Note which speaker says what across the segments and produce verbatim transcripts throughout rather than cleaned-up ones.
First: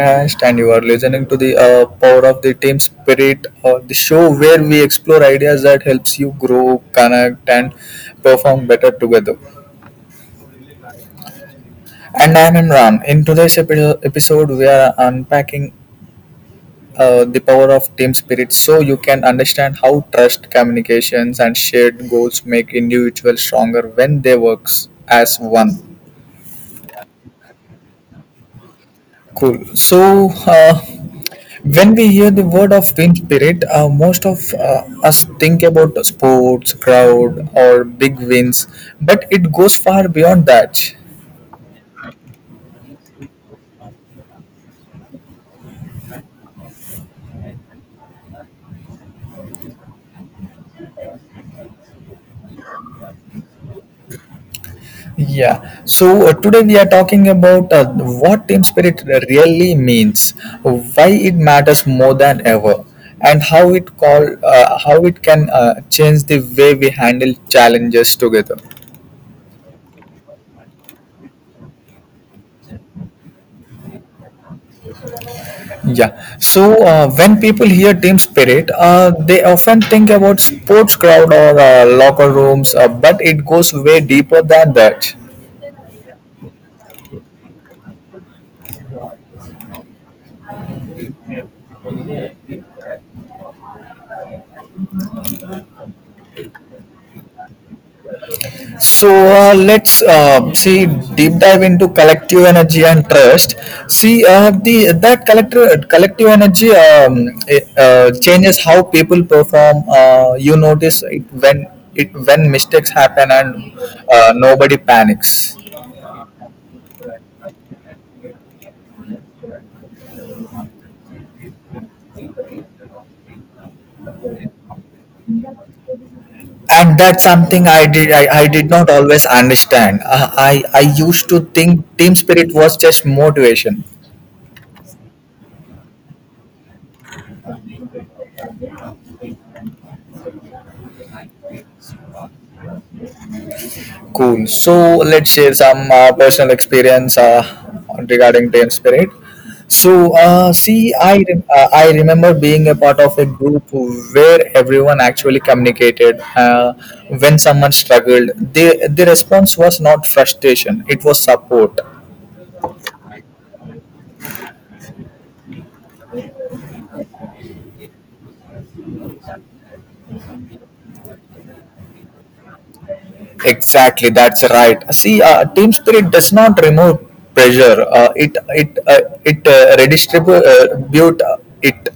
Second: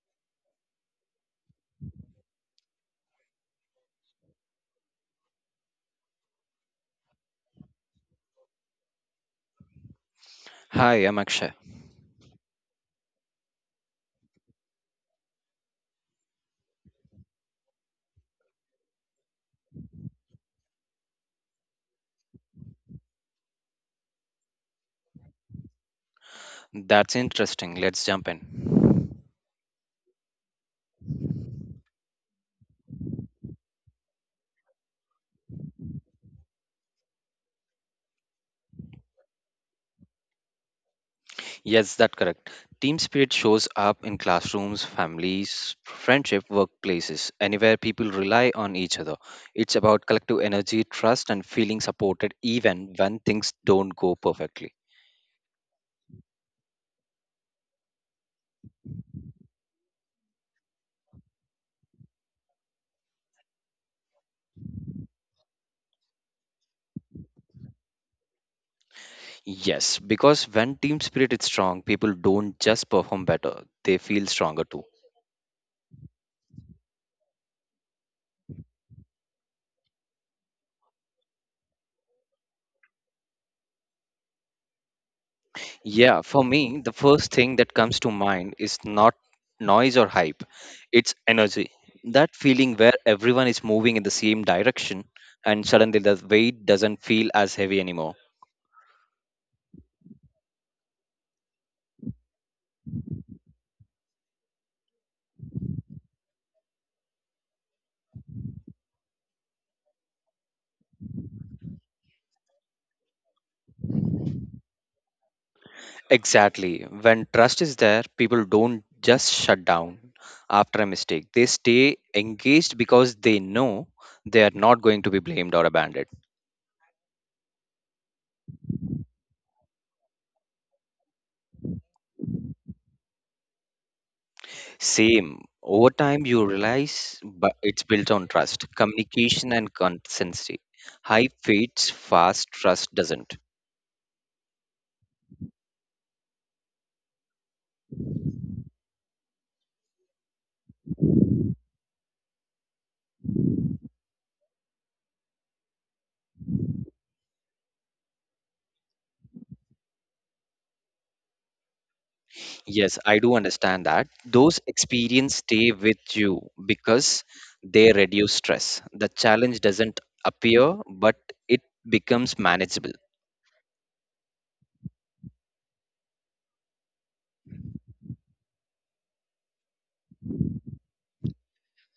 Speaker 1: podcast, and you are listening to the uh, power of the team spirit, uh, the show where we explore ideas that helps you grow, connect, and perform better together.
Speaker 2: Hi, I'm Akshay.
Speaker 1: And I'm Imran. In today's epi- episode, we are unpacking uh, the power of team spirit, so you can understand how trust, communications, and shared goals make individuals stronger when they work as one.
Speaker 2: That's interesting. Let's jump in.
Speaker 1: Cool. So, uh, When we hear the word of team spirit, uh, most of uh, us think about sports, crowd, or big wins, but it goes far beyond that.
Speaker 2: Yes, that's correct. Team spirit shows up in classrooms, families, friendship, workplaces, anywhere people rely on each other. It's about collective energy, trust, and feeling supported even when things don't go perfectly.
Speaker 1: Yeah, so uh, today we are talking about uh, what team spirit really means, why it matters more than ever, and how it call uh, how it can uh, change the way we handle challenges together.
Speaker 2: Yes, because when team spirit is strong, people don't just perform better, they feel stronger too.
Speaker 1: Yeah. So uh, when people hear team spirit, uh, they often think about sports crowd or uh, locker rooms, uh, but it goes way deeper than that.
Speaker 2: Yeah, for me, the first thing that comes to mind is not noise or hype, it's energy. That feeling where everyone is moving in the same direction and suddenly the weight doesn't feel as heavy anymore.
Speaker 1: So uh, let's uh, see deep dive into collective energy and trust. See, uh, the that collective collective energy, um, it, uh, changes how people perform. Uh, you notice it when it when mistakes happen and uh, nobody panics.
Speaker 2: Exactly. When trust is there, people don't just shut down after a mistake, they stay engaged because they know they are not going to be blamed or abandoned.
Speaker 1: And that's something i did i, I did not always understand. I, I i used to think team spirit was just motivation.
Speaker 2: Same. Over time, you realize but it's built on trust, communication, and consistency. High fades fast, trust doesn't.
Speaker 1: Cool, so let's share some uh, personal experience uh, regarding team spirit. So uh, see, i rem- uh, I remember being a part of a group where everyone actually communicated. Uh, when someone struggled, the the response was not frustration, it was support.
Speaker 2: Yes, I do understand that. Those experiences stay with you because they reduce stress. The challenge doesn't appear, but it becomes manageable.
Speaker 1: Exactly, that's right. See, uh, team spirit does not remove pressure. Uh, it it uh, it uh, redistribute uh, it.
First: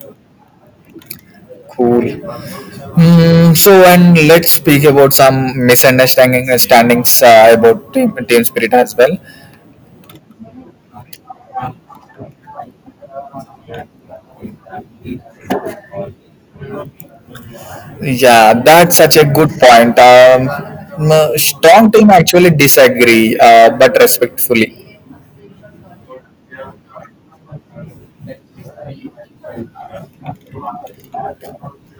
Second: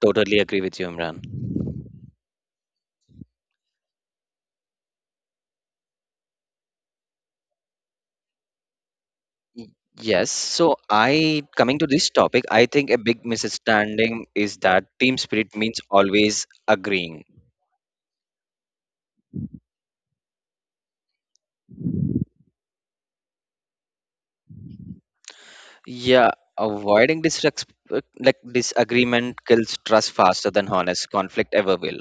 Speaker 2: Totally agree with you, Imran.
Speaker 1: Cool. Mm, so, and let's speak about some misunderstanding standings uh, about team, team spirit as well.
Speaker 2: Y- Yes, so I coming to this topic, I think a big misunderstanding is that team spirit means always agreeing.
Speaker 1: Yeah, that's such a good point. Um, m- strong team actually disagree, uh, but respectfully.
Speaker 2: Yeah, avoiding disrespect, like disagreement kills trust faster than honest conflict ever will.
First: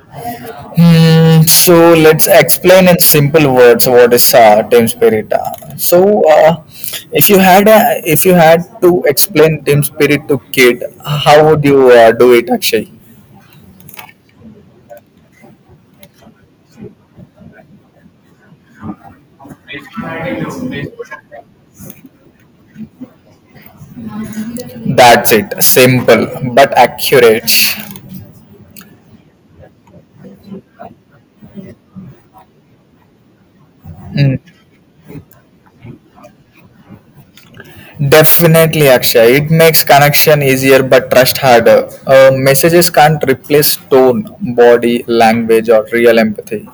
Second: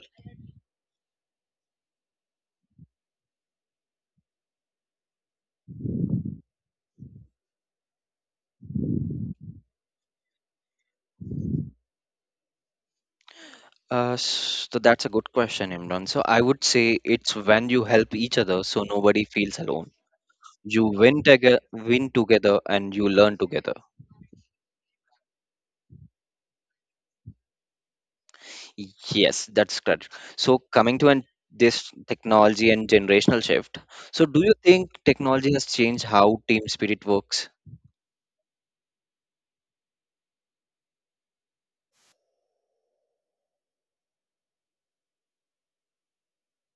Speaker 1: Mm, so let's explain in simple words what is uh, team spirit. Uh, so uh, if you had a, if you had to explain team spirit to kid, how would you uh, do it, Akshay?
Speaker 2: Uh, s- so that's a good question, Imran. So I would say it's when you help each other, so nobody feels alone. You win together, win together, and you learn together.
Speaker 1: That's it. Simple but accurate.
Speaker 2: Yes, that's correct. So coming to an, this technology and generational shift. So
Speaker 1: Mm.
Speaker 2: do you think technology has changed how team spirit works?
Speaker 1: Definitely, Akshay. It makes connection easier but trust harder. Uh, messages can't replace tone, body, language, or real empathy.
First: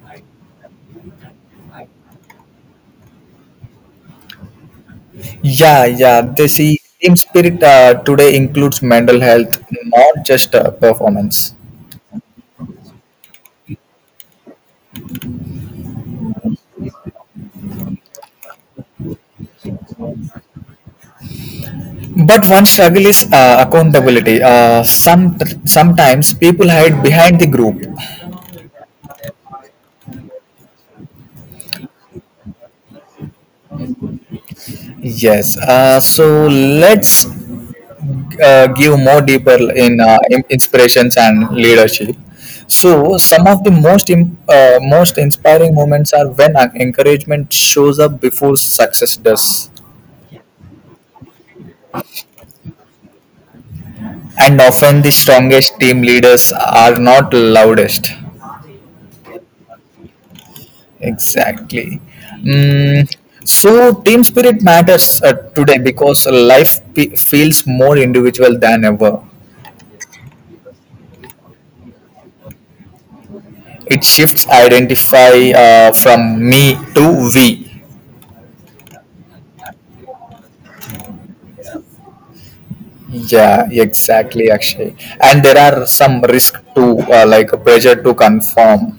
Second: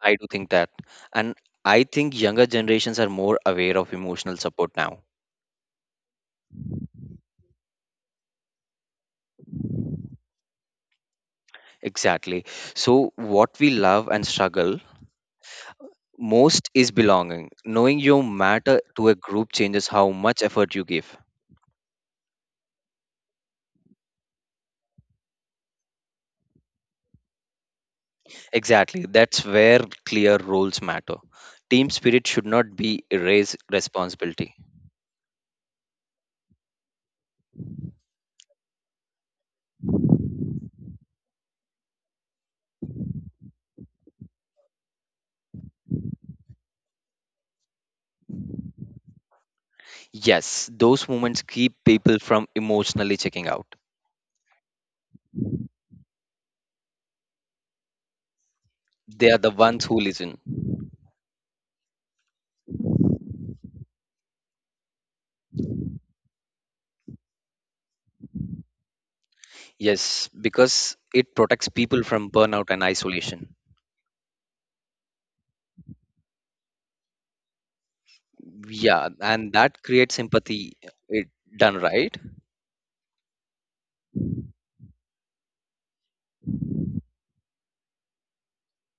Speaker 2: I do think that. And I think younger generations are more aware of emotional support now.
Speaker 1: Yeah, yeah. They see team spirit uh, today includes mental health, not just uh, performance.
Speaker 2: Exactly. So, what we love and struggle most is belonging. Knowing you matter to a group changes how much effort you give.
Speaker 1: But one struggle is uh, accountability. Uh, some sometimes people hide behind the group.
Speaker 2: Exactly. That's where clear roles matter. Team spirit should not be erased responsibility.
Speaker 1: Yes. Uh, so let's uh, give more deeper in uh, in- inspirations and leadership. So some of the most im- uh, most inspiring moments are when uh, encouragement shows up before success does.
Speaker 2: Yes, those moments keep people from emotionally checking out.
Speaker 1: And often the strongest team leaders are not loudest.
Speaker 2: They are the ones who listen.
Speaker 1: Exactly. Mm, so team spirit matters uh, today because life pe- feels more individual than ever.
Speaker 2: Yes, because it protects people from burnout and isolation.
Speaker 1: It shifts identify uh, from me to we.
Speaker 2: Yeah, and that creates empathy, it done right.
Speaker 1: Yeah, exactly, Akshay. And there are some risk to uh, like a pressure to conform.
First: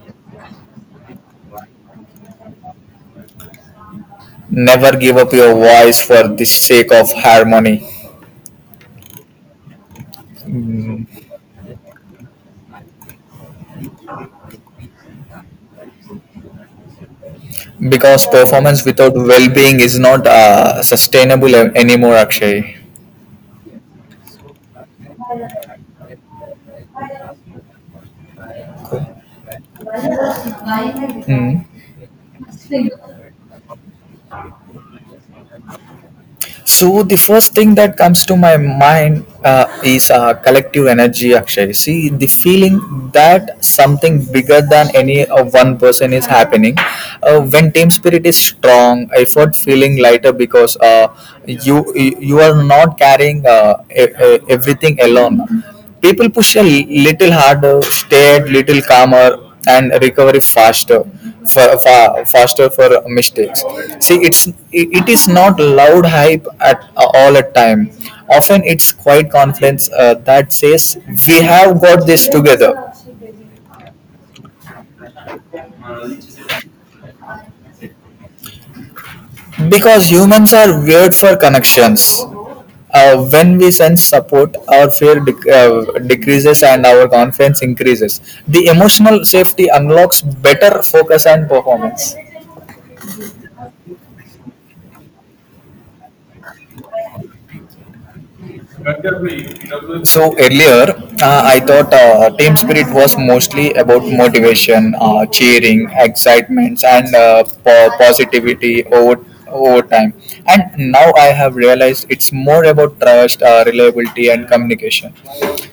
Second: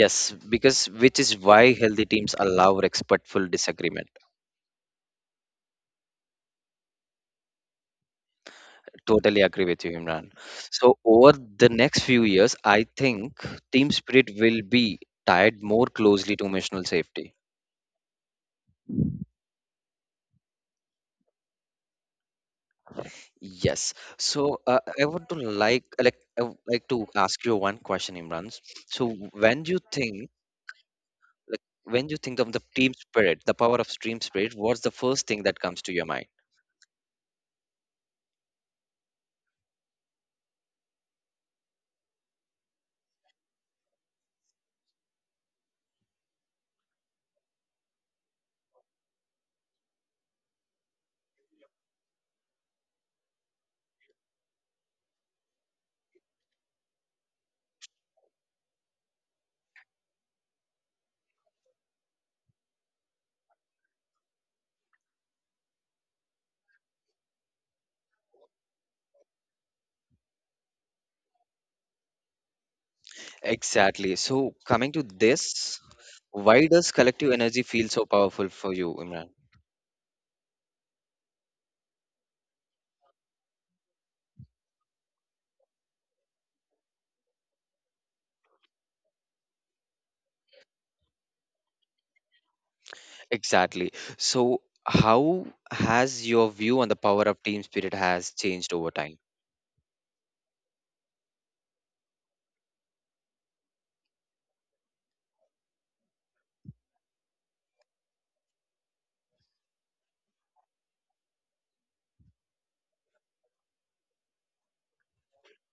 Speaker 2: Yes, because which is why healthy teams allow respectful disagreement.
Speaker 1: Never give up your voice for the sake of harmony.
Speaker 2: Totally agree with you, Imran. So over the next few years I think team spirit will be tied more closely to emotional safety.
Speaker 1: Because performance without well-being is not uh, sustainable a- anymore, Akshay.
Speaker 2: Yes, so uh, i would to like like I would like to ask you one question, Imran. So when do you think, like
Speaker 1: Hmm.
Speaker 2: when you think of the team spirit, the power of team spirit, what's the first thing that comes to your mind?
Speaker 1: So the first thing that comes to my mind uh, is uh, collective energy. Actually, see the feeling that something bigger than any uh, one person is happening. Uh, when team spirit is strong, effort feeling lighter because uh, you you you are not carrying uh, e- e- everything alone. People push a little harder, stay at little calmer, and recovery faster, for, fa faster for mistakes. See, it's it is not loud hype at all at time. Often, it's quiet confidence uh, that says we have got this together.
Speaker 2: Exactly. So coming to this, why does collective energy feel so powerful for you, Imran?
Speaker 1: Because humans are weird for connections. Uh, when we sense support, our fear dec- uh, decreases and our confidence increases. The emotional safety unlocks better focus and performance.
Speaker 2: Exactly. So how has your view on the power of team spirit has changed over time?
Speaker 1: So earlier, uh, I thought uh, team spirit was mostly about motivation, uh, cheering, excitements, and uh, po- positivity over over time. And now I have realized it's more about trust, uh, reliability, and communication.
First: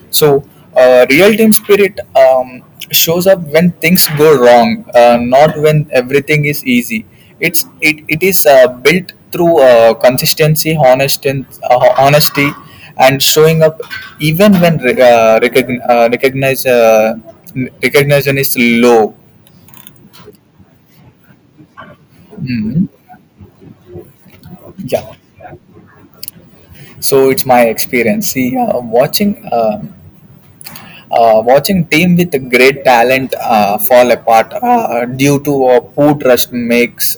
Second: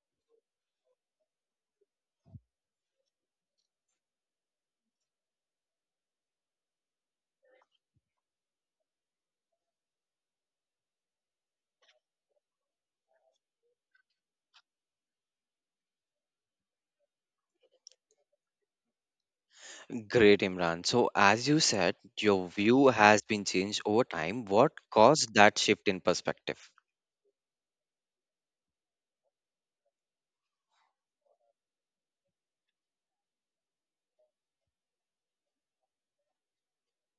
Speaker 1: So uh, real team spirit um, shows up when things go wrong, uh, not when everything is easy. It's it, it is uh, built through uh, consistency, honest and, uh, honesty and showing up even when re- uh, recogn- uh, recognize, uh, recognition is low.
Speaker 2: Great, Imran. So as you said, your
Speaker 1: Mhm.
Speaker 2: view has been changed over time. What
Speaker 1: Yeah.
Speaker 2: caused that shift in perspective?
Speaker 1: So it's my experience. See, uh, watching uh, uh, watching team with great talent uh, fall apart uh, due to uh, poor trust makes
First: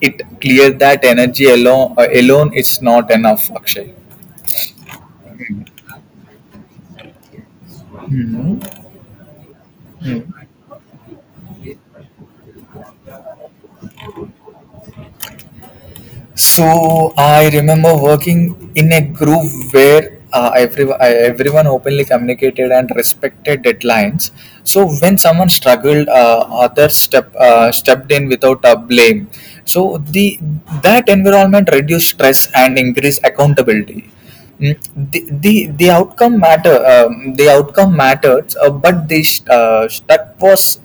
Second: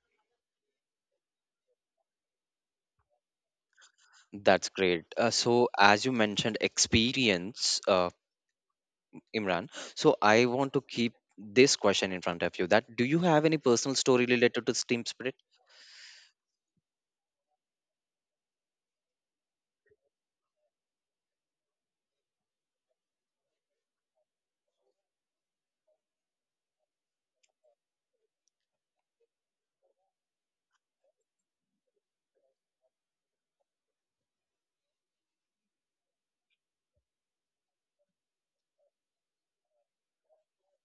Speaker 1: it clear that energy alone uh, alone is not enough. Akshay.
Speaker 2: That's great. Uh, so as you mentioned experience, uh,
Speaker 1: Mhm.
Speaker 2: Imran, so I want to keep this question in front of you that do you have any personal story related to this team spirit?
Speaker 1: So I remember working in a group where uh, every, I- everyone openly communicated and respected deadlines. So when someone struggled, uh, others step, uh, stepped in without a blame. So the that environment reduced stress and increased accountability. Mm. The, the, the outcome matter um, the outcome mattered, uh, but the st- uh, that was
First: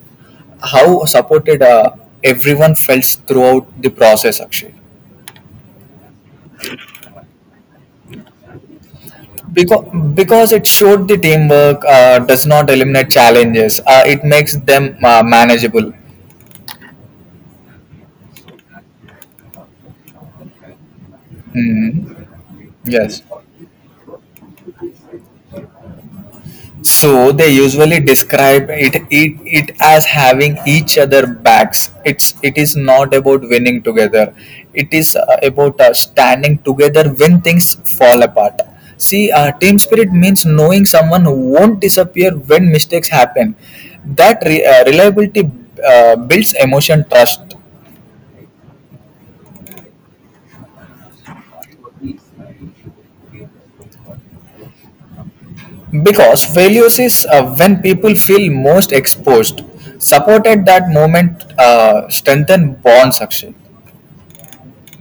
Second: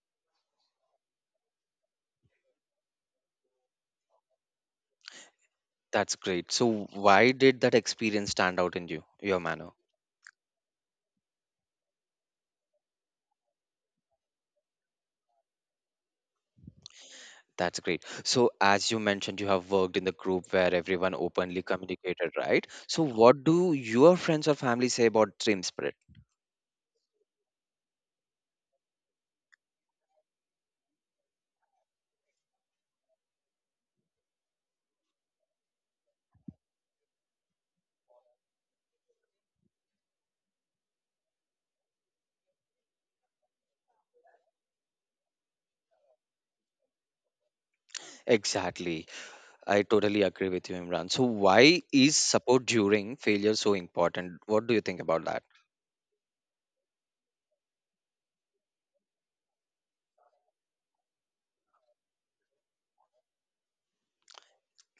Speaker 1: how supported uh, everyone felt throughout the process. Actually.
Speaker 2: That's great. So, why did that experience stand out in you, your manner?
Speaker 1: because because it showed the teamwork uh, does not eliminate challenges, uh, it makes them uh, manageable.
Speaker 2: That's great. So, as you mentioned, you have worked in the group where everyone openly
Speaker 1: Mhm.
Speaker 2: communicated, right? So,
Speaker 1: Yes,
Speaker 2: what do your friends or family say about team spirit?
Speaker 1: so they usually describe it, it it as having each other backs. It's it is not about winning together, it is uh, about uh, standing together when things fall apart. See, uh, team spirit means knowing someone who won't disappear when mistakes happen. That re- uh, reliability uh, builds emotion trust.
Speaker 2: Exactly. I totally agree with you, Imran. So, why is support during failure so important? What do you think about that?
Speaker 1: Because failures is uh, when people feel most exposed. Support at that moment uh, strengthen bonds actually.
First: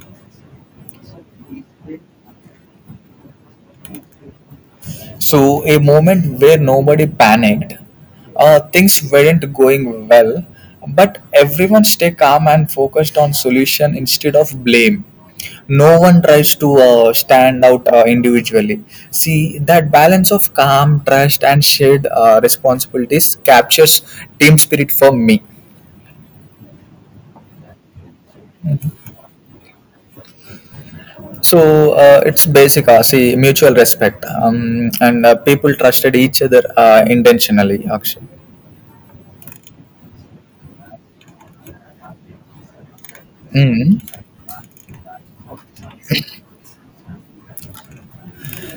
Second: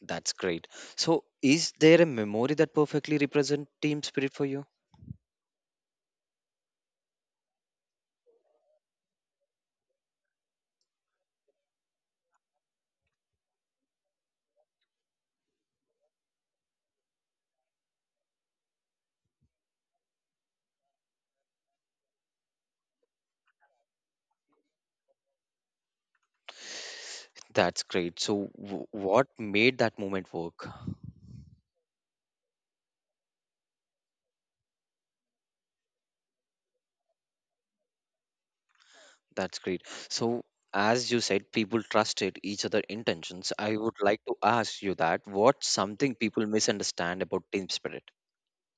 Speaker 2: That's great. So, is there a memory that perfectly represents team spirit for you?
Speaker 1: So a moment where nobody panicked, uh, things weren't going well, but everyone stay calm and focused on solution instead of blame. No one tries to uh, stand out uh, individually. See that balance of calm, trust, and shared uh, responsibilities captures team spirit for me.
Speaker 2: That's great. So, w- what made that moment work?
Speaker 1: So uh, it's basic, uh, see, mutual respect, um, and uh, people trusted each other uh, intentionally, actually.
Speaker 2: That's great. So, as you said, people trusted each other intentions. I
Speaker 1: Mm.
Speaker 2: would like to ask you that what's something people misunderstand about team spirit?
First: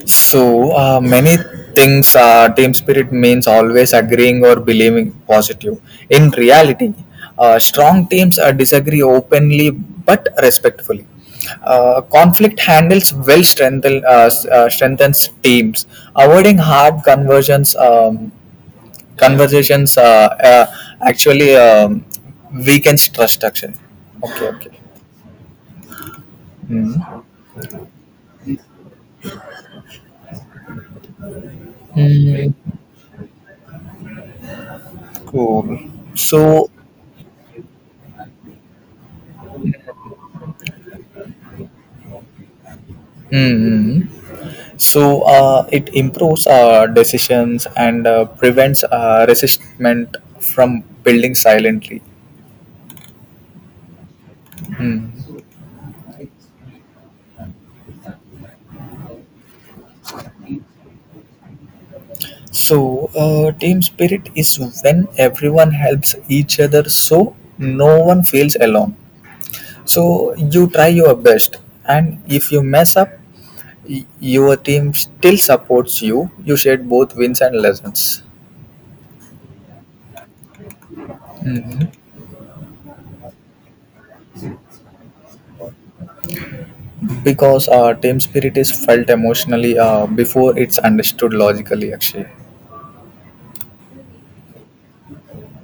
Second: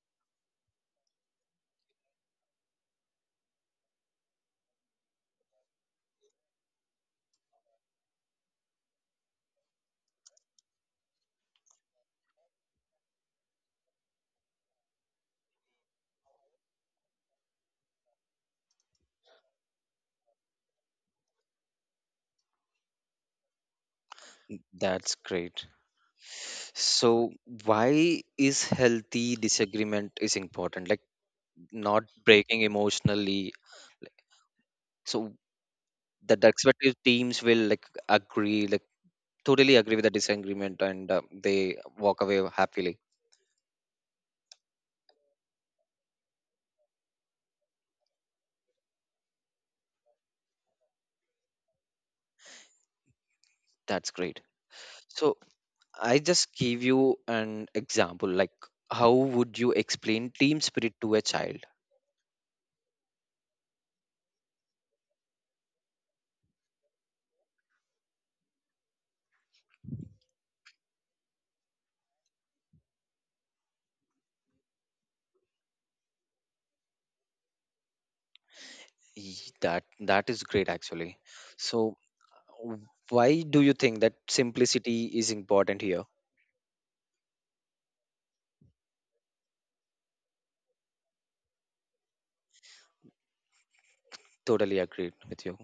Speaker 1: So uh, many things uh, team spirit means always agreeing or believing positive. In reality, uh, strong teams uh, disagree openly but respectfully. Uh, conflict handles well strengthen, uh, s- uh, strengthens teams, avoiding hard conversions. Um, conversations uh, uh, actually um, weakens trust. Actually, okay,
Speaker 2: Mm,
Speaker 1: okay.
Speaker 2: That's great. So,
Speaker 1: Hmm.
Speaker 2: why is healthy disagreement is important? Like not
Speaker 1: Hmm.
Speaker 2: breaking emotionally. Like, so
Speaker 1: Cool.
Speaker 2: that the
Speaker 1: So
Speaker 2: respective teams will like agree, like totally agree with the disagreement, and uh, they walk away happily.
Speaker 1: hmm. So uh, it improves uh, decisions and uh, prevents uh, resistment from building silently.
Speaker 2: That's great. So
Speaker 1: Hmm.
Speaker 2: I just gave you an example, like how would you explain team spirit to a child?
Speaker 1: So uh, team spirit is when everyone helps each other, so no one feels alone. So you try your best, and if you mess up, y- your team still supports you. You shared both wins and lessons.
Speaker 2: Ye- That that is great actually.
Speaker 1: Mhm.
Speaker 2: So w- why do you think that simplicity is important here?
Speaker 1: Because uh, team spirit is felt emotionally uh, before it's understood logically actually.
Speaker 2: Totally agreed with you.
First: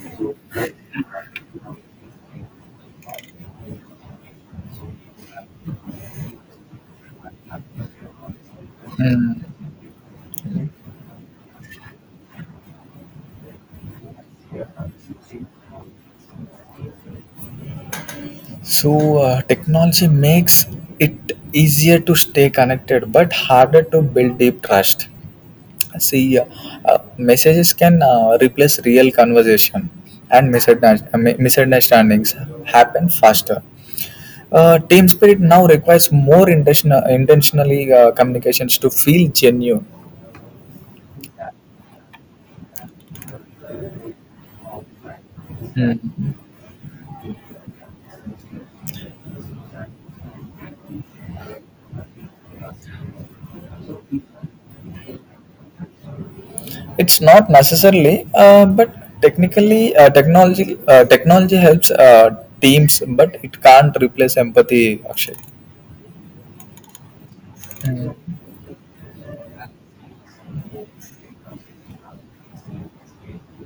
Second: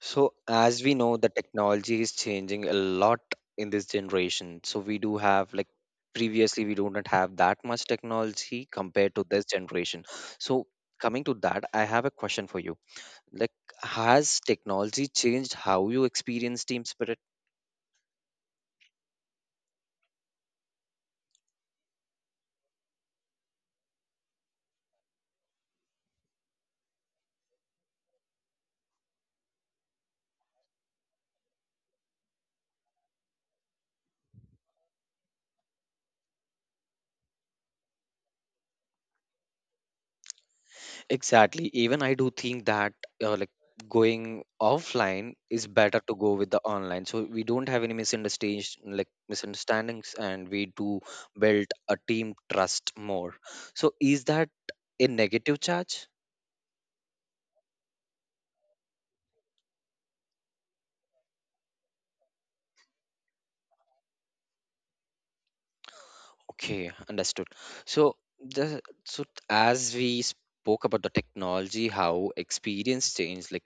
Speaker 2: So as we know, the technology is changing a lot in this generation. So we do have like previously we do not have that much technology compared to
Speaker 1: Hmm.
Speaker 2: this generation. So coming to that, I have a question for you. Like, has technology changed how you experience team spirit?
Speaker 1: So, uh, technology makes it easier to stay connected but harder to build deep trust. See, uh, uh, messages can uh, replace real conversation, and misunderstand- uh, mi- misunderstandings happen faster. Uh, team spirit now requires more intentional, intentionally uh, communications to feel genuine.
Speaker 2: Exactly. Even I do think that uh, like going offline is better to go
Speaker 1: Hmm.
Speaker 2: with the online. So we don't have any misunderstandings, like misunderstandings, and we do build a team trust more. So is that a negative charge?
Speaker 1: It's not necessarily, uh, but technically, uh, technology uh, technology helps uh, teams, but it can't replace empathy. Actually.
Speaker 2: Okay, understood.
Speaker 1: Mm,
Speaker 2: So the so as we spoke about the technology, how experience changed, like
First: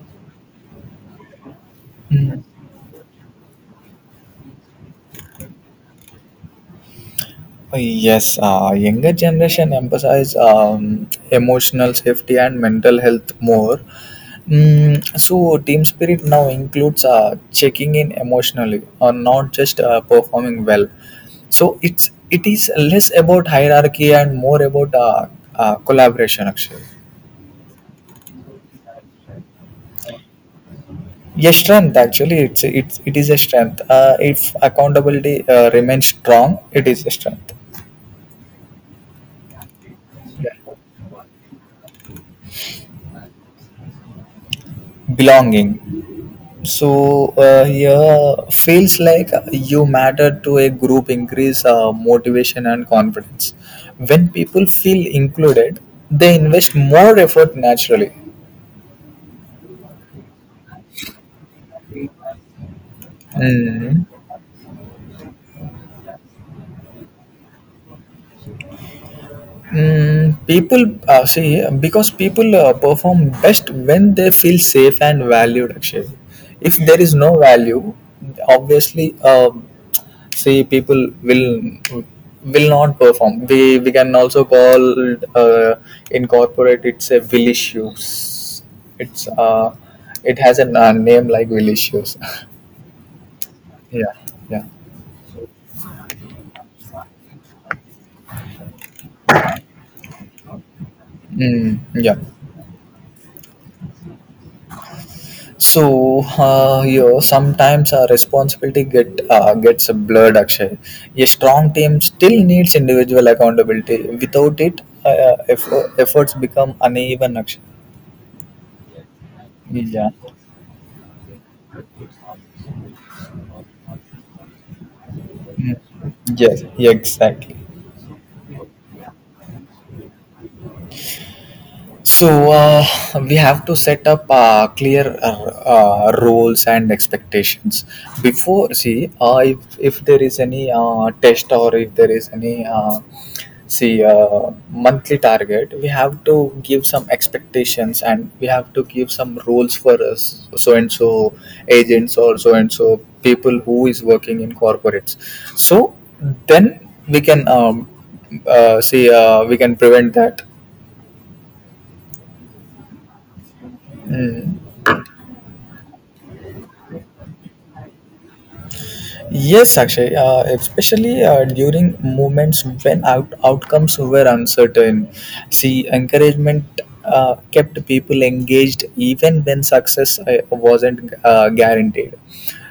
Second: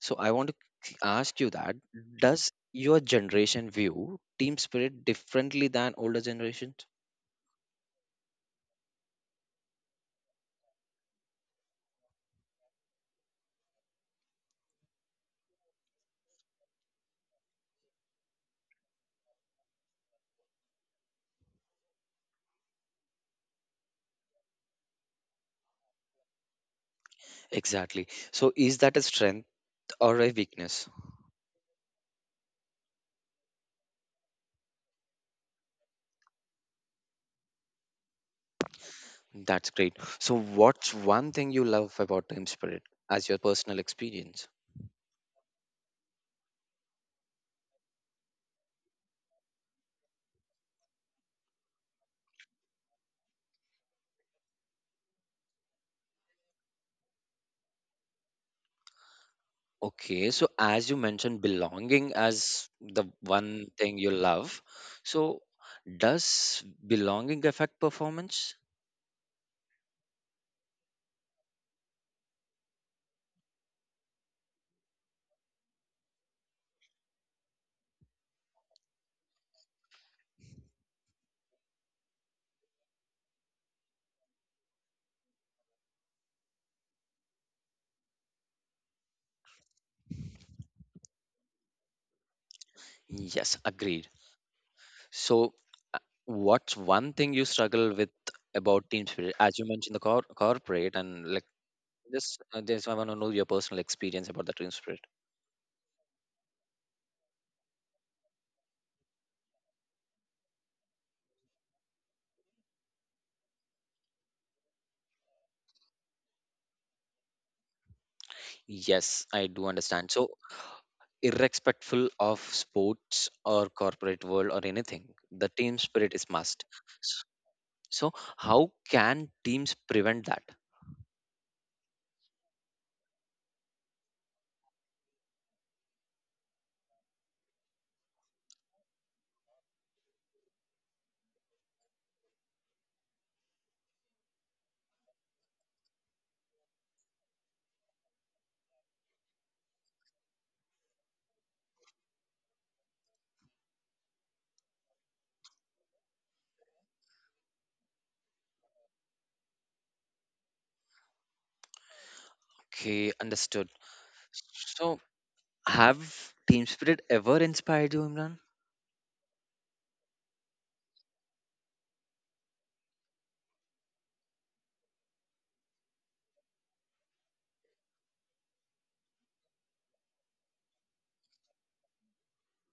Speaker 2: so I want to ask you that
Speaker 1: mm,
Speaker 2: does your generation view team spirit differently than older generations?
Speaker 1: yes, uh, younger generation emphasize um, emotional safety and mental health more. Mm, so team spirit now includes uh, checking in emotionally, or not just uh, performing well. So it's it is less about hierarchy and more about uh, uh, collaboration. Actually.
Speaker 2: Exactly. So is that a strength or a weakness?
Speaker 1: Yeah, strength actually it's it's it is a strength. Uh, if accountability uh, remains strong, it is a strength.
Speaker 2: That's great. So
Speaker 1: Yeah.
Speaker 2: what's one thing you love about team spirit as your personal experience?
Speaker 1: Belonging. So uh, here feels like you matter to a group increase uh, motivation and confidence. When people feel included, they invest more effort naturally.
Speaker 2: Okay, so as you mentioned belonging as the one thing
Speaker 1: Mhm.
Speaker 2: you love. So does belonging affect performance?
Speaker 1: Mm, people uh, see because people uh, perform best when they feel safe and valued. Actually, if there is no value, obviously, um, see people will will not perform. We we can also call uh, in corporate it's a will issues. It's uh, it has a uh, name like will issues.
Speaker 2: Yes,
Speaker 1: Yeah,
Speaker 2: agreed.
Speaker 1: yeah,
Speaker 2: So what's one thing you struggle with about team spirit? As you mentioned, the cor- corporate and like
Speaker 1: mm, yeah.
Speaker 2: this, uh, this, I want to know your personal experience about the team spirit.
Speaker 1: So uh, you know, sometimes uh, responsibility get uh, gets blurred. Actually, a strong team still needs individual accountability. Without it, uh, effort, efforts become uneven. Actually,
Speaker 2: Yes, I do
Speaker 1: yeah.
Speaker 2: understand. So, irrespectful of sports or corporate world or anything, the team
Speaker 1: Mm.
Speaker 2: spirit is must.
Speaker 1: Yes,
Speaker 2: S-
Speaker 1: exactly.
Speaker 2: So, how can teams prevent that?
Speaker 1: So uh, we have to set up uh, clear uh, uh, roles and expectations before. See, uh, if if there is any uh, test or if there is any uh, see uh, monthly target, we have to give some expectations and we have to give some roles for us so and so agents or so and so people who is working in corporates. So then we can um, uh, see uh, we can prevent that.
Speaker 2: Okay, understood.
Speaker 1: Mm.
Speaker 2: So, have team spirit ever inspired you, Imran?
Speaker 1: Yes, actually, uh, especially uh, during moments when out- outcomes were uncertain. See, encouragement uh, kept people engaged even when success uh, wasn't uh, guaranteed.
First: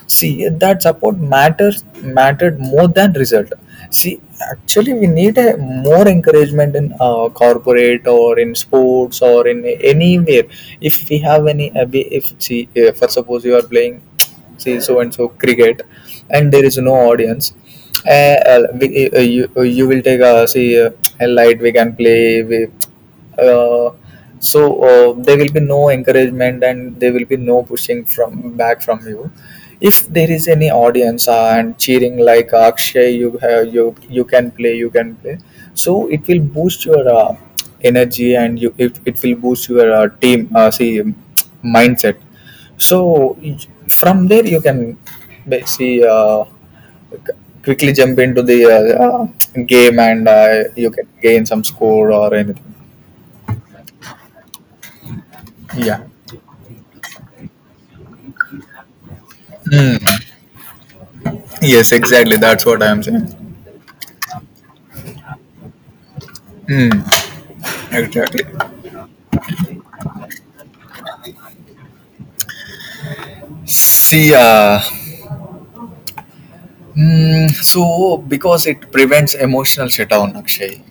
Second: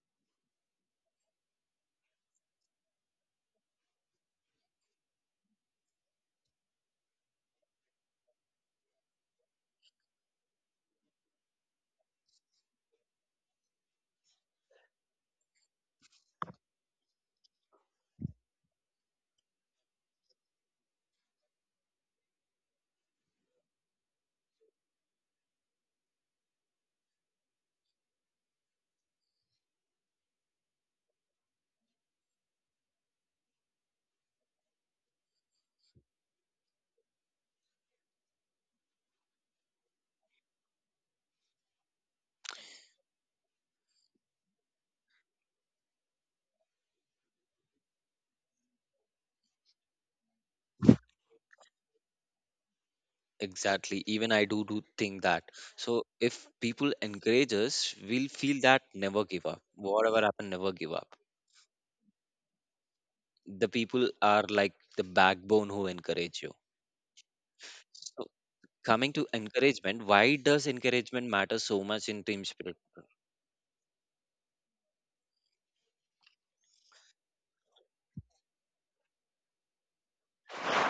Speaker 1: See, that support matters, mattered more than result. See, actually we need a more encouragement in uh, corporate or in sports or in anywhere. If we have any abi- if see uh, for suppose you are playing, see, so and so cricket, and there is no audience. uh, uh, we- uh, you, uh, you will take a see uh, a light we can play with. Uh, so uh, there will be no encouragement and there will be no pushing from back from you. If there is any audience uh, and cheering, like, Akshay, you have you you can play, you can play, so it will boost your uh, energy, and you it, it will boost your uh, team uh, see mindset. so y- from there you can ba- see uh, c- quickly jump into the uh, uh, game and uh, you can gain some score or anything.
Speaker 2: Exactly. Even I do do think that.
Speaker 1: Yeah.
Speaker 2: So if people encourage us, we'll feel that never give up. Whatever
Speaker 1: Mm.
Speaker 2: happen, never give up.
Speaker 1: Yes, exactly. That's what I'm saying.
Speaker 2: The people are like the backbone who encourage you.
Speaker 1: Mm.
Speaker 2: So
Speaker 1: Exactly.
Speaker 2: coming to encouragement, why does encouragement matter so much in team spirit?
Speaker 1: See, uh, mm, so because it prevents emotional shutdown, Akshay.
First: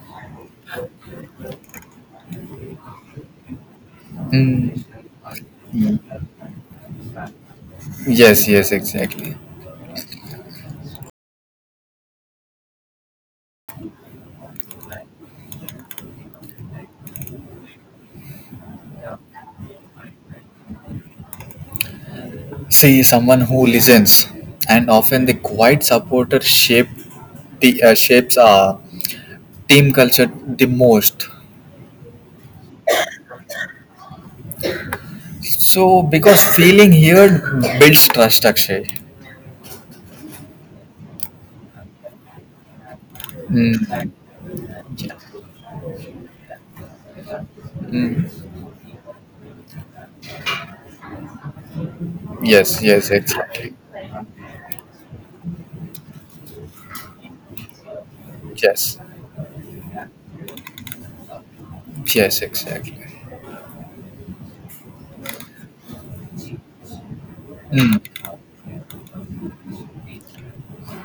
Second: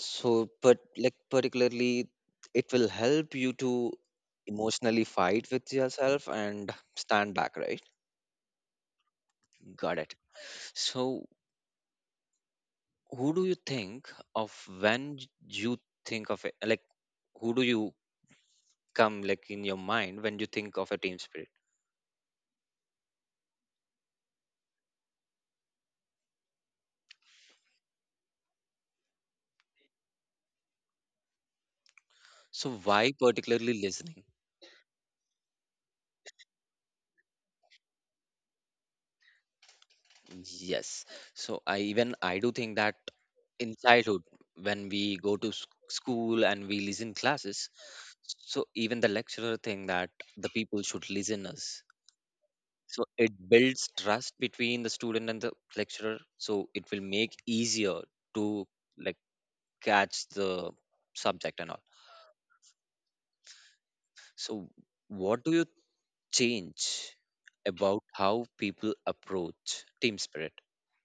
Speaker 2: So, but like particularly, it will help you to
Speaker 1: Mm.
Speaker 2: emotionally fight with yourself and stand back, right?
Speaker 1: Yes, yes, exactly.
Speaker 2: Got it. So who do you think of when j- you think of it, like who do you come like in your mind when you think of a team spirit?
Speaker 1: See, someone who listens, and often the quiet supporter shape the uh, shapes uh, team culture the most.
Speaker 2: So why particularly listening?
Speaker 1: So, because feeling here builds trust, Akshay.
Speaker 2: Yes, so I even I do think that in
Speaker 1: Mm.
Speaker 2: childhood when we go to s- school and we listen classes,
Speaker 1: Mm.
Speaker 2: so even the lecturer think that the people should listen us,
Speaker 1: Yes,
Speaker 2: so
Speaker 1: yes,
Speaker 2: it
Speaker 1: exactly.
Speaker 2: builds trust between the student and the lecturer, so it will make easier to
Speaker 1: Yes,
Speaker 2: like catch the subject and all.
Speaker 1: yes, exactly.
Speaker 2: So, what do you change
Speaker 1: Mm.
Speaker 2: about how people approach team spirit?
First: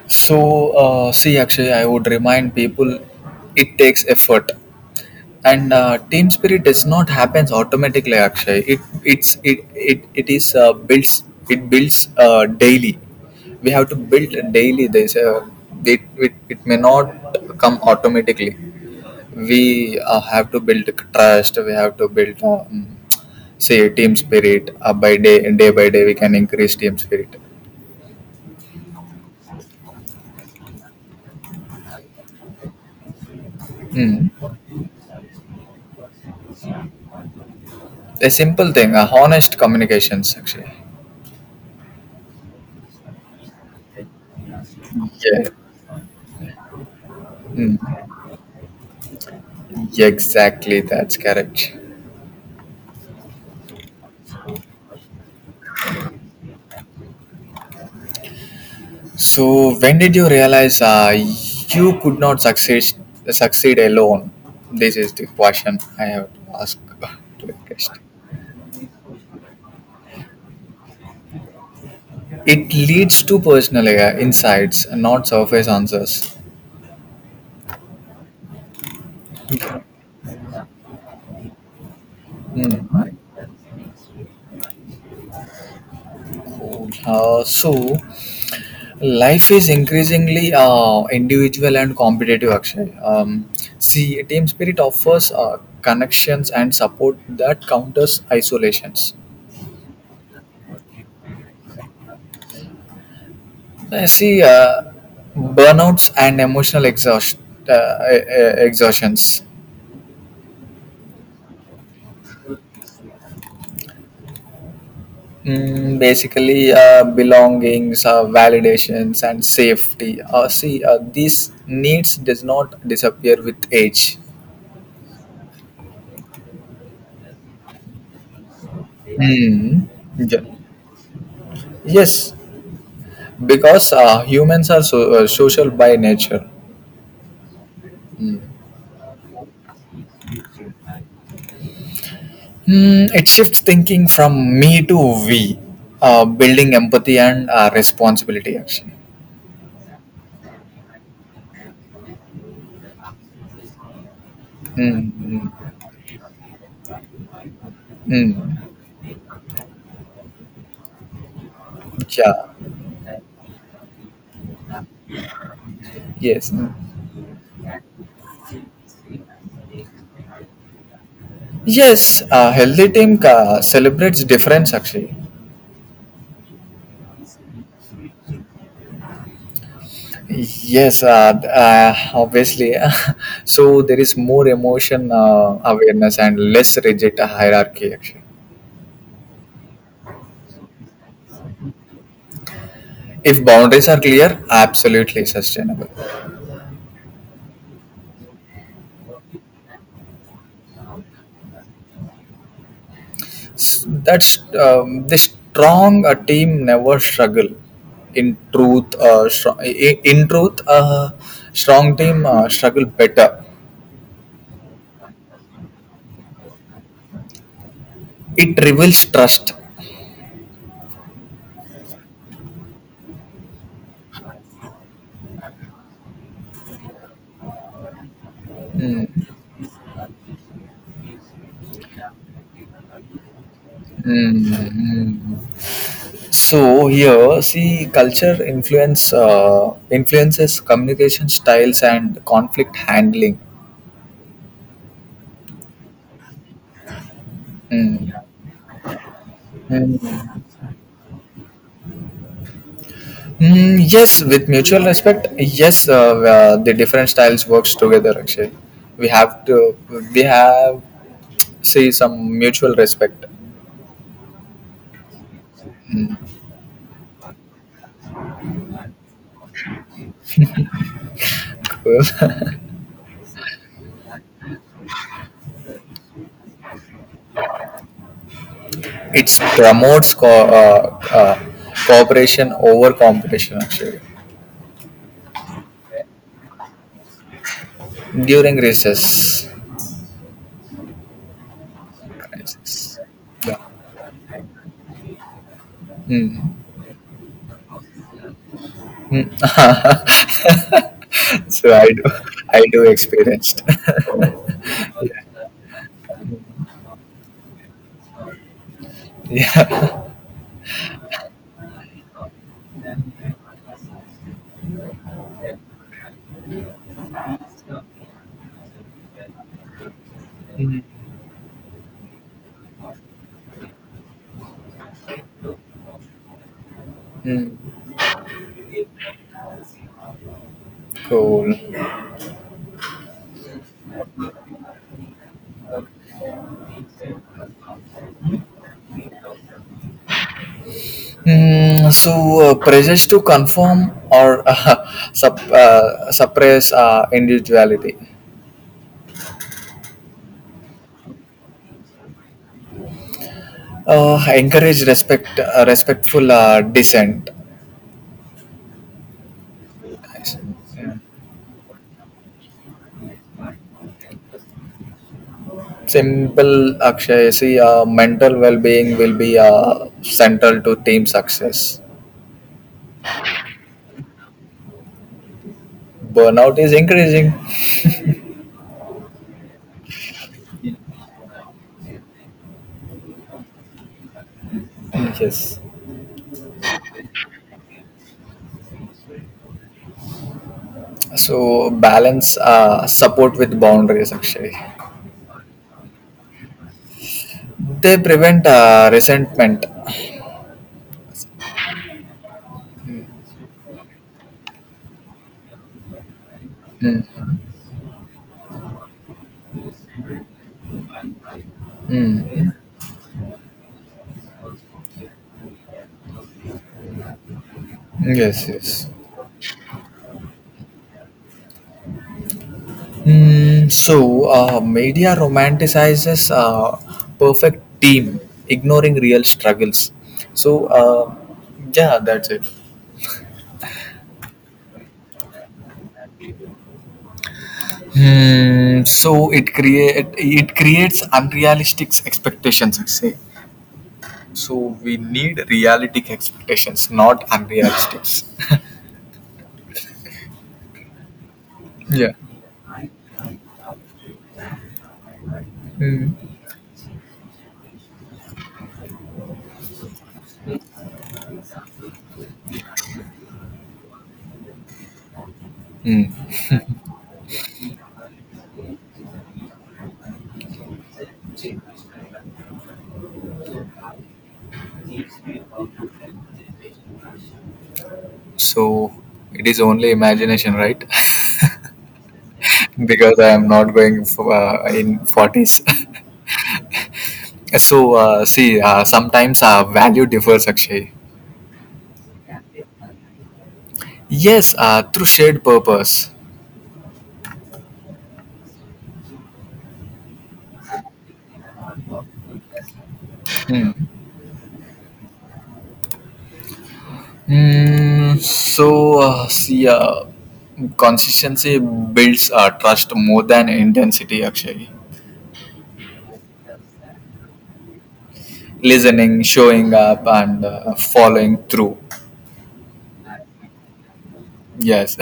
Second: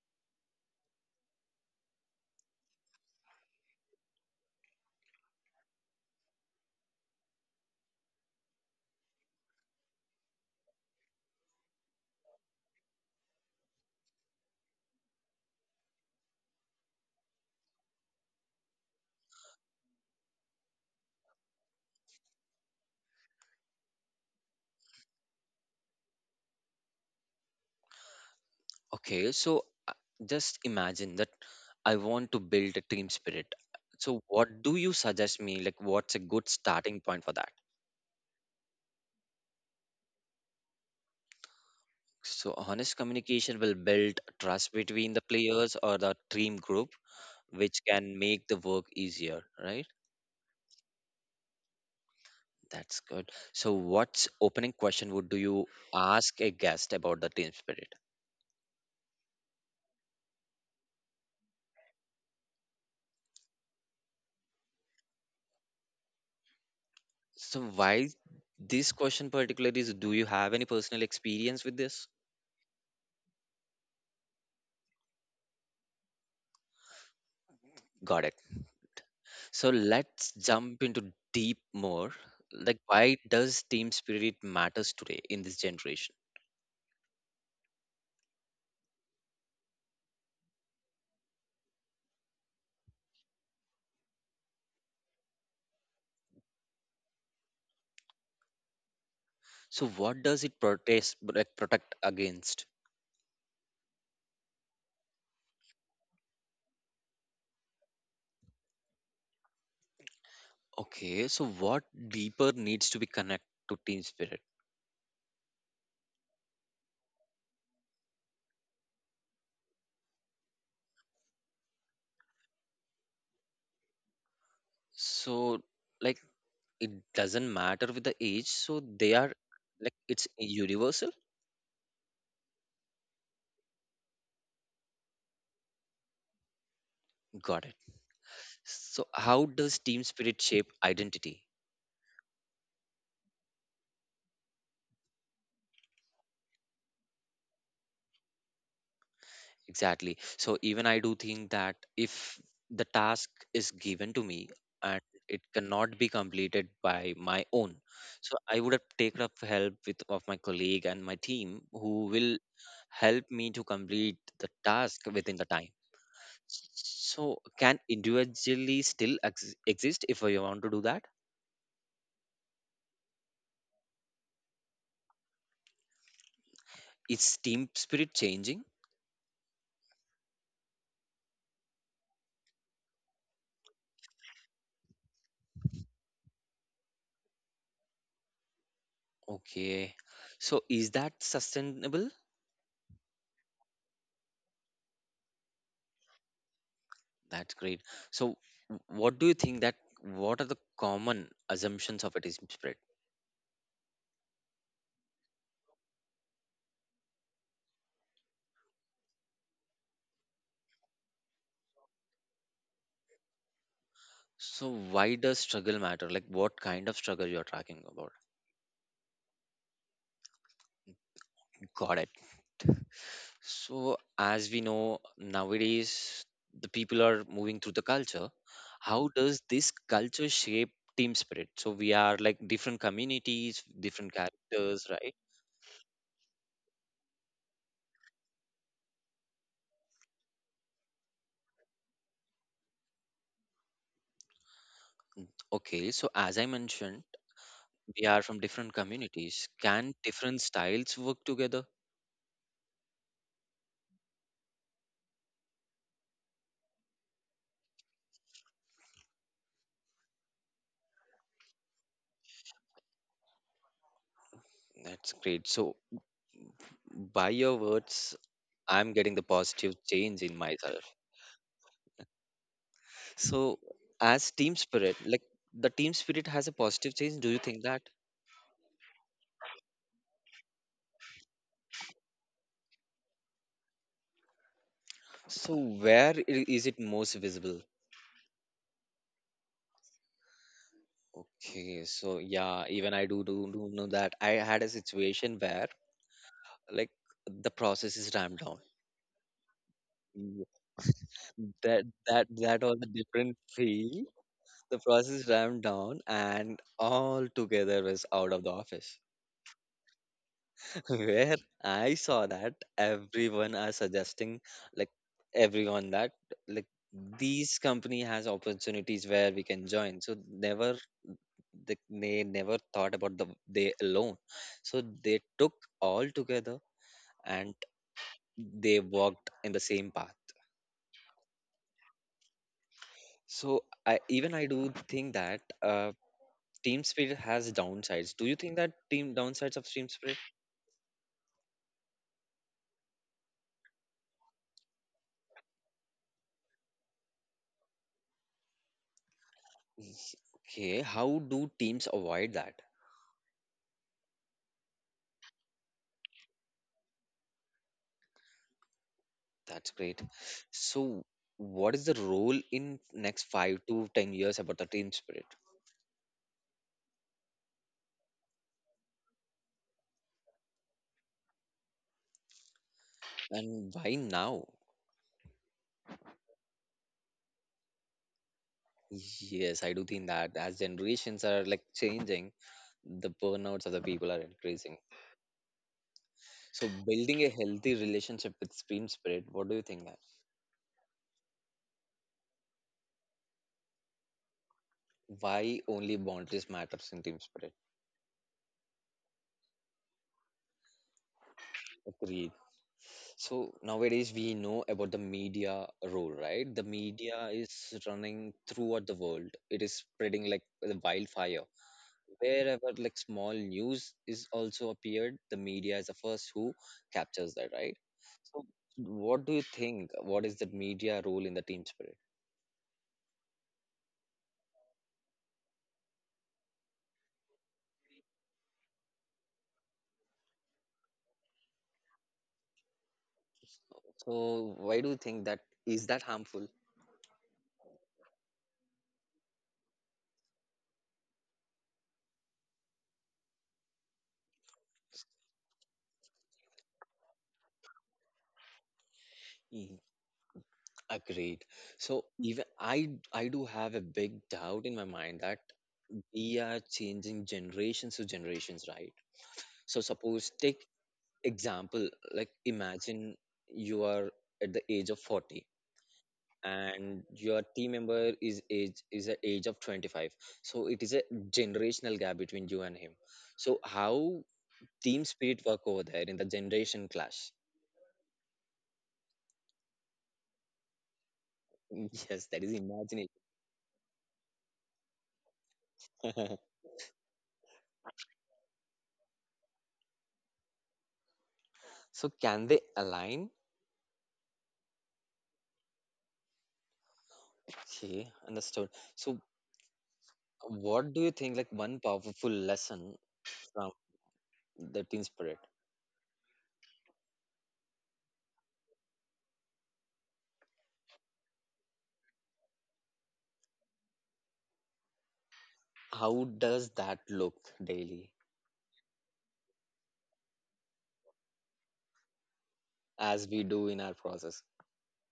Speaker 1: So, uh, see, actually, I would remind people it takes effort, and uh, team spirit does not happens automatically. Actually, it it's it it, it is uh, builds it builds uh, daily. We have to build daily. There's a it, it it may not come automatically. We uh, have to build trust. We have to build. Um, say team spirit uh, by day day by day we can increase team spirit.
Speaker 2: Okay, so uh, just imagine that I want to build a team spirit. So,
Speaker 1: Mm.
Speaker 2: what do you suggest me? Like, what's a good starting point for that?
Speaker 1: A simple thing, a honest communications actually.
Speaker 2: So, honest communication will build trust between the
Speaker 1: Yeah.
Speaker 2: players or the team group,
Speaker 1: Mm.
Speaker 2: which can make the work easier, right?
Speaker 1: Exactly, that's correct.
Speaker 2: That's good. So, what's opening question would do you ask a guest about the team spirit?
Speaker 1: So when did you realize uh, you could not succeed succeed alone? This is the question I have to ask to the
Speaker 2: So,
Speaker 1: guest.
Speaker 2: why this question particularly is do you have any personal experience with this?
Speaker 1: It leads to personal uh, insights, not surface answers.
Speaker 2: Got it. So, let's jump into deep more. Like, why
Speaker 1: Mm.
Speaker 2: does team spirit matters today in this generation?
Speaker 1: Cool. Uh, so, life is increasingly uh, individual and competitive, Akshay. Um, see, team spirit offers uh, connections and support that counters isolations.
Speaker 2: So, what does it protest like protect against?
Speaker 1: Uh, see, uh, burnouts and emotional exhaust, uh, e- e- exhaustions.
Speaker 2: Okay, so what deeper needs to be connect to team spirit?
Speaker 1: Mm, basically, uh, belongings, uh, validations, and safety. Uh, see, uh, these needs does not disappear with age.
Speaker 2: So, like it doesn't matter with the age so they are
Speaker 1: Mm.
Speaker 2: like it's
Speaker 1: Yeah.
Speaker 2: universal.
Speaker 1: Yes, because uh, humans are so, uh, social by nature.
Speaker 2: Got it. So how does team spirit shape identity?
Speaker 1: Hmm, it shifts thinking from me to we, uh, building empathy and uh, responsibility actually.
Speaker 2: Exactly. So even I do think that if the task is given to me and
Speaker 1: Mm,
Speaker 2: it
Speaker 1: mm,
Speaker 2: cannot be completed by my own, so
Speaker 1: mm.
Speaker 2: I would have taken up help with of my colleague and my team who will
Speaker 1: Yeah,
Speaker 2: help me to complete the task within the time.
Speaker 1: yes. Mm.
Speaker 2: So can individually still ex- exist if I want to do that?
Speaker 1: Yes, a healthy team uh, celebrates difference actually.
Speaker 2: Is team spirit changing?
Speaker 1: Yes, uh, th- uh, obviously. So there is more emotion uh, awareness and less rigid hierarchy actually.
Speaker 2: Okay. So is that sustainable?
Speaker 1: If boundaries are clear, absolutely sustainable.
Speaker 2: That's great. So w- what do you think that what are the common assumptions of a team spirit?
Speaker 1: S- That's um, the strong uh, team never struggle. In truth, uh, str- i- in truth, uh, strong team uh, struggle better.
Speaker 2: So why does struggle matter? Like what kind of struggle you're talking about?
Speaker 1: It reveals trust.
Speaker 2: Got it. So as we know nowadays the people are moving through the culture. How
Speaker 1: Mm,
Speaker 2: does this culture shape team spirit? So we are like different communities, different
Speaker 1: mm,
Speaker 2: characters,
Speaker 1: mm.
Speaker 2: right?
Speaker 1: So here, see, culture influence uh, influences communication styles and conflict handling.
Speaker 2: Mm, Okay, so as I mentioned, we
Speaker 1: Mm.
Speaker 2: are from different communities. Can different
Speaker 1: Mm.
Speaker 2: styles work together?
Speaker 1: Mm, yes, with mutual respect. Yes, uh, uh, the different styles works together. Actually, we have to we have see some mutual respect.
Speaker 2: That's great. So, by your words, I'm getting the positive change in myself. So, as team spirit, like the team spirit has a positive change. Do you think that?
Speaker 1: It promotes co- uh, uh, cooperation over competition. Actually,
Speaker 2: So, where i- is it most visible?
Speaker 1: during recess,
Speaker 2: Okay, so yeah, even
Speaker 1: crisis.
Speaker 2: I do do,
Speaker 1: Yeah.
Speaker 2: do know that I had a situation where
Speaker 1: Mm.
Speaker 2: like the process is ramped down.
Speaker 1: Mm.
Speaker 2: Mm,
Speaker 1: So
Speaker 2: That
Speaker 1: I do,
Speaker 2: that that
Speaker 1: I
Speaker 2: was a
Speaker 1: do
Speaker 2: different
Speaker 1: experienced.
Speaker 2: feel. The process
Speaker 1: Yeah.
Speaker 2: ramped down and all together was out of the office.
Speaker 1: Yeah.
Speaker 2: Where I saw that everyone are suggesting like everyone that like these company has opportunities where we can join. So never
Speaker 1: Mm.
Speaker 2: they, they never thought about the they alone. So they took all together and
Speaker 1: Mm.
Speaker 2: they walked in the same path.
Speaker 1: Cool.
Speaker 2: So I even I do think that uh, team spirit has downsides. Do you think that team downsides of team spirit?
Speaker 1: Mm, so, uh, pressures to conform or uh, sup, uh, suppress uh, individuality.
Speaker 2: Y- Okay, how do teams avoid that?
Speaker 1: Uh, encourage respect, uh, respectful uh, dissent.
Speaker 2: That's great. So, what is the role in next five to ten years about the team spirit,
Speaker 1: Simple, Akshay. See, uh, mental well-being will be uh, central to team success.
Speaker 2: and why now?
Speaker 1: Burnout is increasing.
Speaker 2: Yes, I do think that as generations are like changing, the burnouts of the people are increasing.
Speaker 1: Yes.
Speaker 2: So, building a healthy relationship with team spirit, what do you think that?
Speaker 1: So balance uh, support with boundaries. Actually,
Speaker 2: Why only boundaries matters in team spirit?
Speaker 1: they prevent uh, resentment.
Speaker 2: Agreed. So nowadays we know about the media role, right? The media
Speaker 1: Mm.
Speaker 2: is running throughout the world. It is spreading like the wildfire.
Speaker 1: Mm.
Speaker 2: Wherever like small news is also appeared, the media is the first who captures that, right? So
Speaker 1: Yes, yes.
Speaker 2: what do you think? What is the media role in the team spirit?
Speaker 1: Mm, so, uh, media romanticizes uh, perfect team, ignoring real struggles. So, uh, yeah, that's it.
Speaker 2: So why do you think that is that harmful?
Speaker 1: Hmm. So it create it creates unrealistic expectations, I say. So we need realistic expectations, not unrealistic.
Speaker 2: Agreed. So
Speaker 1: Yeah.
Speaker 2: even I I do have a big doubt in my mind that
Speaker 1: Hmm.
Speaker 2: we are changing generations to generations, right? So suppose take example, like imagine you are at the age of forty
Speaker 1: Hmm.
Speaker 2: and your team member is age is at age of twenty-five. So it is a generational gap between you and him. So how team spirit work over there in the generation clash?
Speaker 1: So it is only imagination, right?
Speaker 2: Yes, that is imagination.
Speaker 1: Because I am not going for, uh, in forties. So, uh, see, uh, sometimes our value differs, Akshay.
Speaker 2: So can they align?
Speaker 1: Yes, uh, through shared purpose.
Speaker 2: Okay, understood. So, what do you think, like one powerful lesson from
Speaker 1: Hmm.
Speaker 2: the team spirit?
Speaker 1: Mm, so, uh, see, uh, consistency builds uh, trust more than intensity, Akshay.
Speaker 2: How does that look daily
Speaker 1: Listening, showing up, and uh, following through.
Speaker 2: as we do in our process?
Speaker 1: Yes.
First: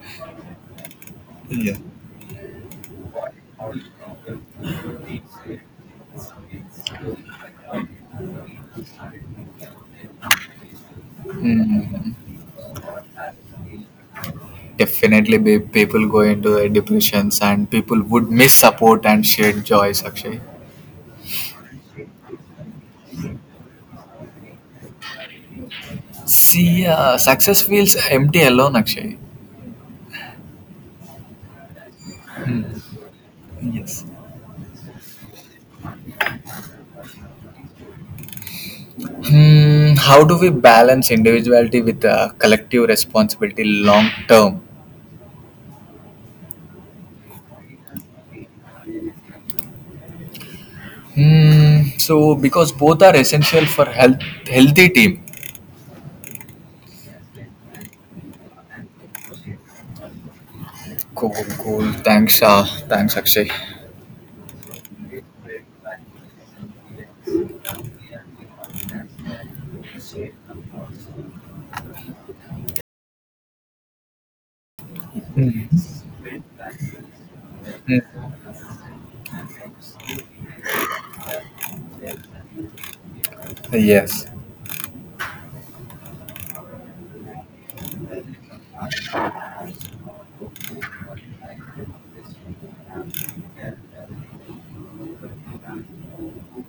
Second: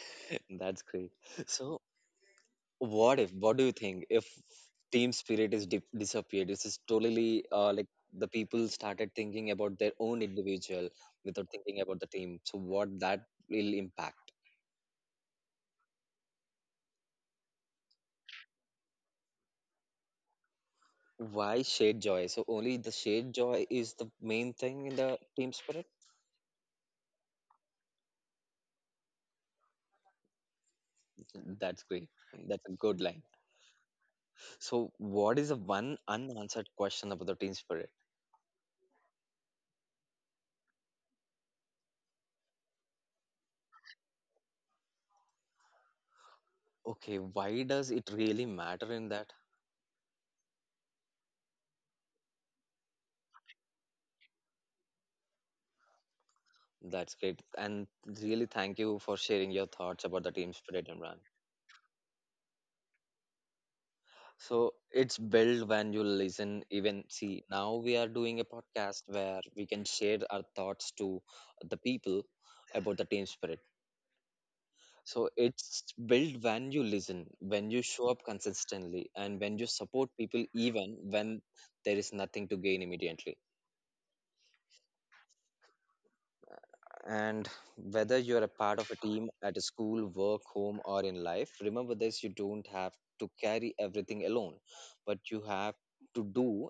Speaker 2: That's great.
Speaker 1: Yeah.
Speaker 2: So, what if, what do you think if team spirit is dip disappeared? This is totally uh, like the people started thinking about their own individual without thinking about the
Speaker 1: Mm,
Speaker 2: team. So, what that will impact?
Speaker 1: definitely, be- people go into uh, depressions, and people would miss support and shared joys, Akshay.
Speaker 2: Why shared joy? So, only the shared joy is the main thing in the team spirit?
Speaker 1: See, uh, success feels empty alone, Akshay.
Speaker 2: That's great. That's a good line.
Speaker 1: Yes.
Speaker 2: So, what is the one unanswered question about the team spirit?
Speaker 1: Hmm, how do we balance individuality with uh, collective responsibility long term?
Speaker 2: Okay, why does it really matter in that?
Speaker 1: Hmm, so because both are essential for health, healthy team.
Speaker 2: That's great. And really thank you for sharing your thoughts about the team spirit, Imran.
Speaker 1: Cool, cool. Thanks, uh, thanks, Akshay.
Speaker 2: So, it's built when you listen, even see. Now we are doing a podcast where we can share our thoughts to the people about the team spirit. So it's
Speaker 1: Mhm.
Speaker 2: built when you listen, when you show up
Speaker 1: Hmm.
Speaker 2: consistently, and when you support people even when there is nothing to gain immediately.
Speaker 1: Yes,
Speaker 2: And whether you're a part of a team at a school, work, home, or in life, remember this you don't have to carry everything alone, but you have to do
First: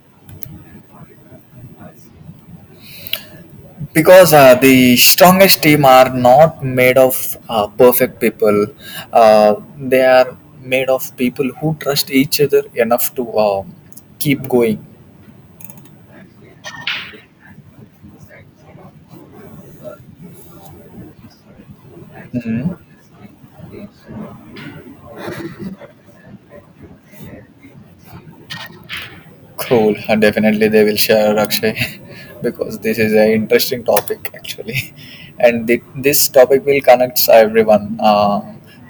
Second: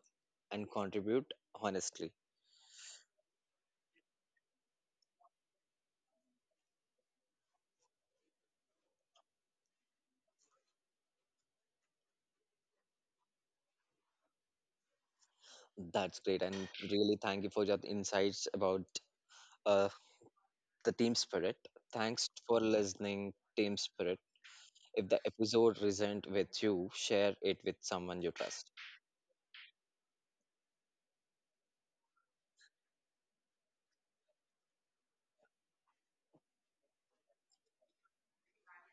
Speaker 2: and contribute honestly.
Speaker 1: because uh, the strongest team are not made of uh, perfect people. Uh, they are made of people who trust each other enough to um keep going.
Speaker 2: That's great. And really thank you for your insights about uh, the team spirit. Thanks for
Speaker 1: Mhm.
Speaker 2: listening, team spirit. If the episode resonated with you, share it with someone you trust.
Speaker 1: Cool. Definitely they will share, Akshay, because this is an interesting topic actually. And thi- this topic will connect everyone uh,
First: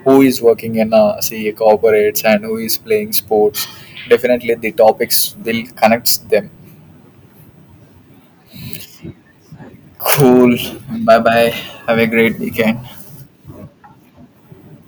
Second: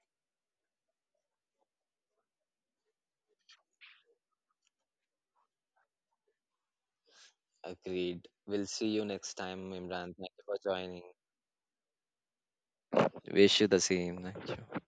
Speaker 1: who is working in uh, CA corporates and who is playing sports. Definitely the topics will connect them.
Speaker 2: Agreed. We'll see you next time, Imran. Thank you
Speaker 1: Cool.
Speaker 2: for joining.
Speaker 1: Bye bye. Have a great weekend.
Speaker 2: Wish you the same. Thank you.